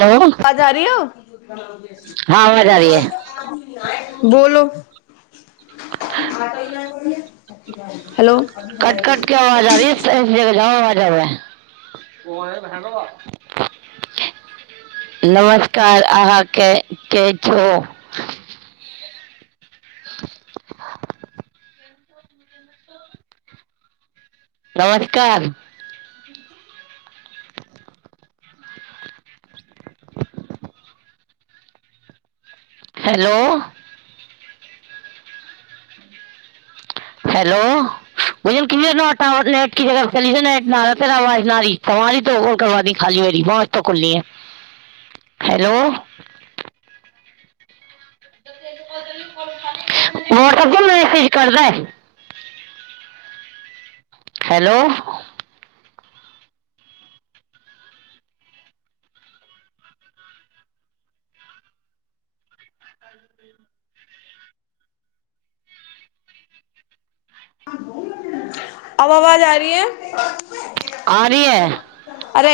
Hello हाँ आाज री हो आवाज आ रही है बोलो [unintelligible] हेलो कट कट के आवाज आ रही [unintelligible] नमस्कार अहाँके के छौ [inaudible] नमस्कार हेलो हेलो [unintelligible] [unintelligible] हेलो अब आवाज आ री है आ रही है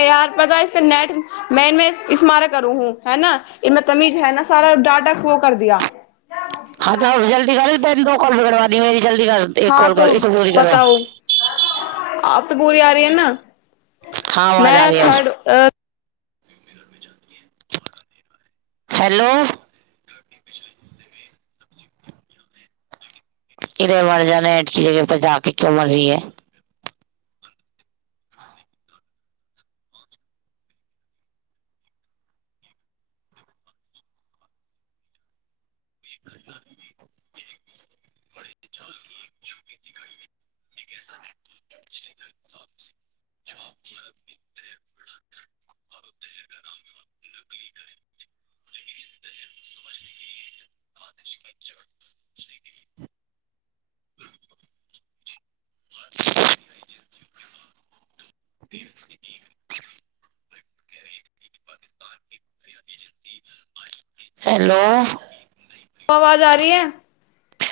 यार पता इस नेट मैन इ्मार करू हू है न इमे तमीज है न सारा ाटा फ्लो कर दिया हँ त जल्ी करी तैन दो [unintelligible] कल करबादी मेरी [unintelligible] जल्दी कर एक हाँ कॉल तो करस जल्ी करह [unintelligible] त पूरी आ रहि ह न आवाज आ रही मैथ है अब। हेलो इधे मर जान ठ की जगह परर जा क क्यो मरी है [unintelligible] [inaudible] ल [inaudible] हेलो आवाज आ रही है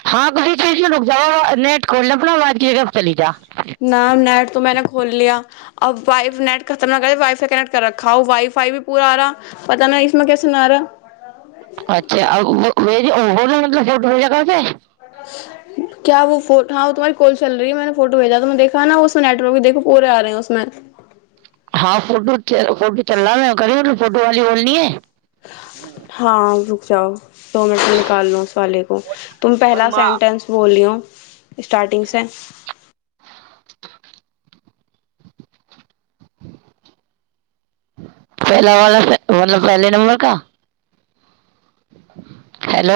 हँ त चीज रुक जा नेट खोल अपना आवाज क चली जा [unintelligible] नाम न [unintelligible] त मैने खोल लिया अब वाइ नेट खतम न कर वाईफाई कने्ट कर रखा वाईफाई भी पूरा आ रहा पता न इसमे कैसे नहि आ रहा ई अंगगर मतब भढर जगा छै [unintelligible] [inaudible] क्य वो हँ ओ तोम्हार कल है फोटो भेजा त देखा ना उस नेटवर्क देख पे आे है उमे हँ फोटो फोटो चलला करीोल फोटो वाली बोल है [unintelligible] हँ [inaudible] जाउ [inaudible] दो मिनटसँ निकाललहु उस वाले को तुम पहला सन्टेन्स बोलियौ स्टार्टिंगसँ पहला वा मतलब पहले नंबर का हेलो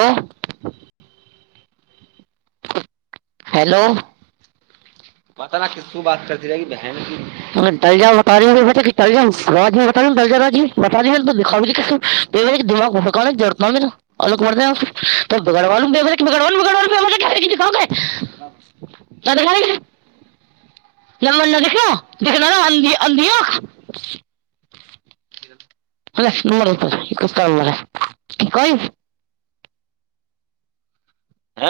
हो पता [unintelligible] त ब [unintelligible] न मनना देखल देखना ने आ आदिय [unintelligible] नर कह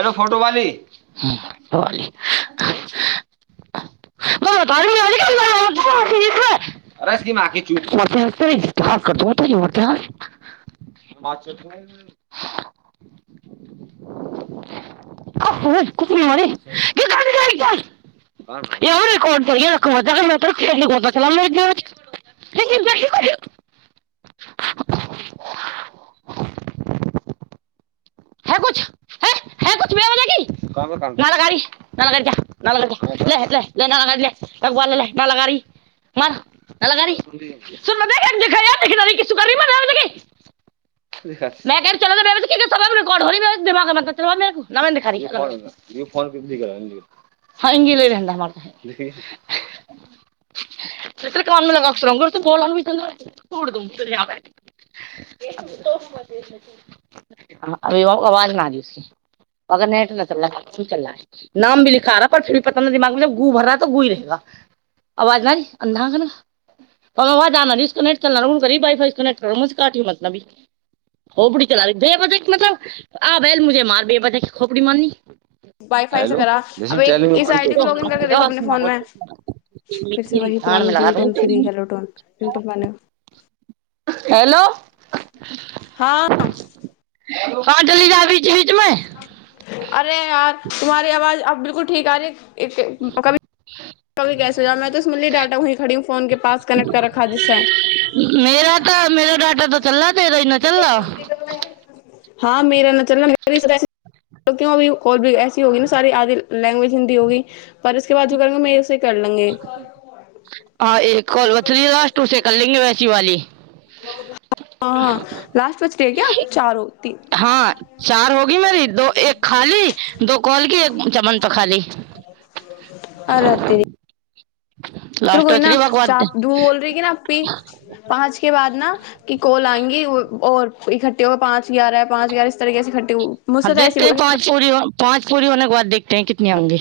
हो फोटोवाल [unintelligible] आ क मार र [unintelligible] ज लगी लगी ली [unintelligible] ल काम [unintelligible] अभी आवाज नी अगर नेट नहि चल चलै नामी लिखा रहा पर फर पता नहि दिमाग मे जब गू भर रहा तऽ गूई रहेगा आवाज न रही अन्धा न आवाज आना रहीसो नेट चलना रह करी वई फाई नेटाटिय मतलबी बी चला ब मतलब [unintelligible] आ वैल मुझे मारबी बता खोपरी मारनी [unintelligible] वाइफाई से करह अब एक इस आई डी को लॉग इन करके तो देखो हाथ अपने ना फोन बोल मे फर से मेरी वह धान पुराना में लगा जिम दूं टोन फ्री हो टोनि ब [unintelligible] हेलो हँ हओ जडली जाबी [unintelligible] अरे यार तुमहारी आवाज अब बु ठीक आाज मेरा तो मेरा डाटा तो चल रहा तेरा ही ना चल रहा [unintelligible] [unintelligible] [unintelligible] होगी ने सारी आदिल लैंग्वेज हिन्दी होगी परसके बाद जो करेंगे मै हँ एक कॉल [unintelligible] शिवाली ह लास्ट बचडे क्य चारो तीन हँ चार होगी मेरी दो एक खाली दो कोलगी एक चमन त खाली चल लास्ट कोई बच न रही है, बाकी बात चाप धू बोल रही की न पी पाँच के बाद न कि कोल आ औ इठ्ठे होए पाँच हजारै पाँच हजारस तरहे [unintelligible] ह देखते है पाँच पूरी पाँच पूरी होने के बाद देखत है कितनी आउंगी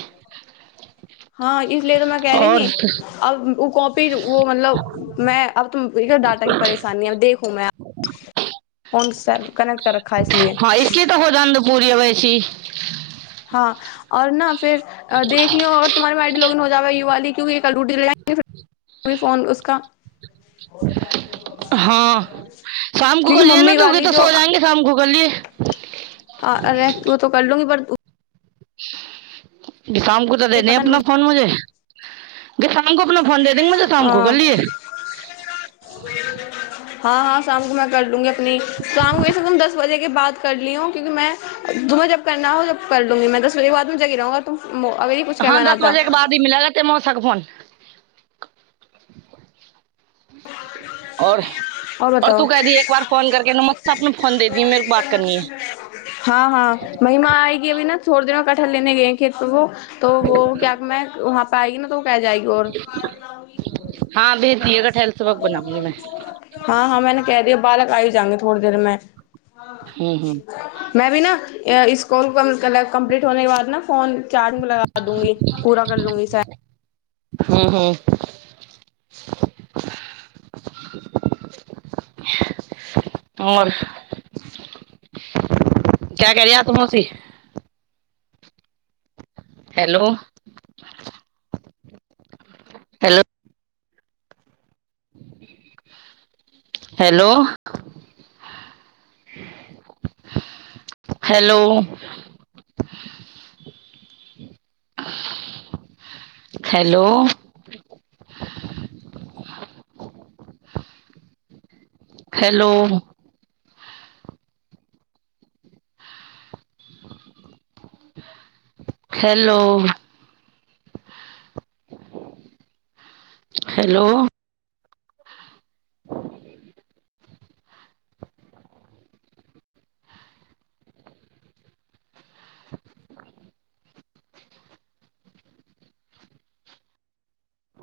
हँ इसलिए त मैं क रही थी अब ओ कपी फिर वो मतलब में अब त इर ाटा ही परेशानी देखू फोन कनेक्ट कर रखा ह इसलि हाँ इसकी तो हो जान दो [unintelligible] हँ आओर न फेर देखलियौऔ तुम्हारे मैइडी लो इन हो आबै युवाली्यूकि [unintelligible] फोन उसका हाँ शाम को कर लिए ना मम्मी तो कि वाली तो जो सो जाएंगे शाम को कर लिए ह व त कर लूंगी पर [inaudible] ज काम तऽ ये देदे पता नहीं अपना टूटा। फोन मुझे सान को अपलब फोन दे देगे मुझे शाम को करलियए हँ हँ शाम को मैं कर लूंगी अपने शाम को वैसे तुम दस बजे के बाद कर लियीौ क्यूि मैं तुम्हं जब करना हो जब कर लूंगीं दस बजे के बाद मुे गिराूगा तुम अगर ये कुछ हँ कहना दस आता बजे के बादी मिललग त सक फन आओर और तू क दी एक बार फोन कर केने फोन दे दी मेर बात करनी हाँ ह कठहर लेने गए हैं क्या त व क्य वहाँ [unintelligible] पइ ने त [unintelligible] प जाइ आर हाँ भेज दिएगा ठहल सबक बनाऊंगी मैं [unintelligible] हँ हँंने कहि दिय बक आयुष [unintelligible] जे थोड़ी देरमें हम्म हम्म मै भी न इस कॉल कम्प्लीट होने के बाद ने फोन चार्जिंग में लगा दूंगी पूरा कर लूंगी स हू हू आर क्य क दय तमसी [unintelligible] hello hello hello hello hello hello hello hello [inaudible] आ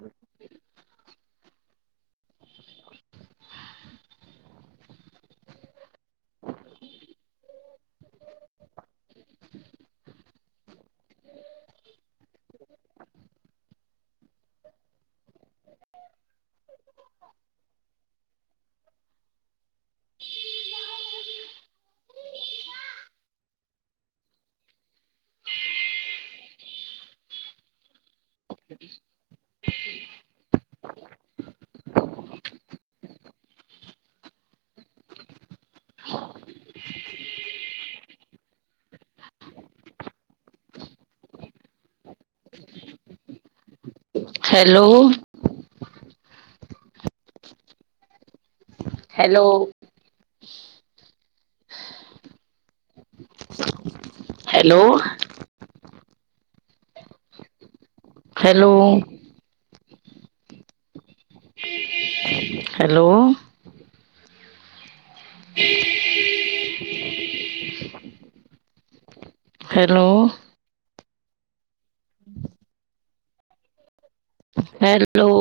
hello hello hello hello hello ह [inaudible] हेलो हेलो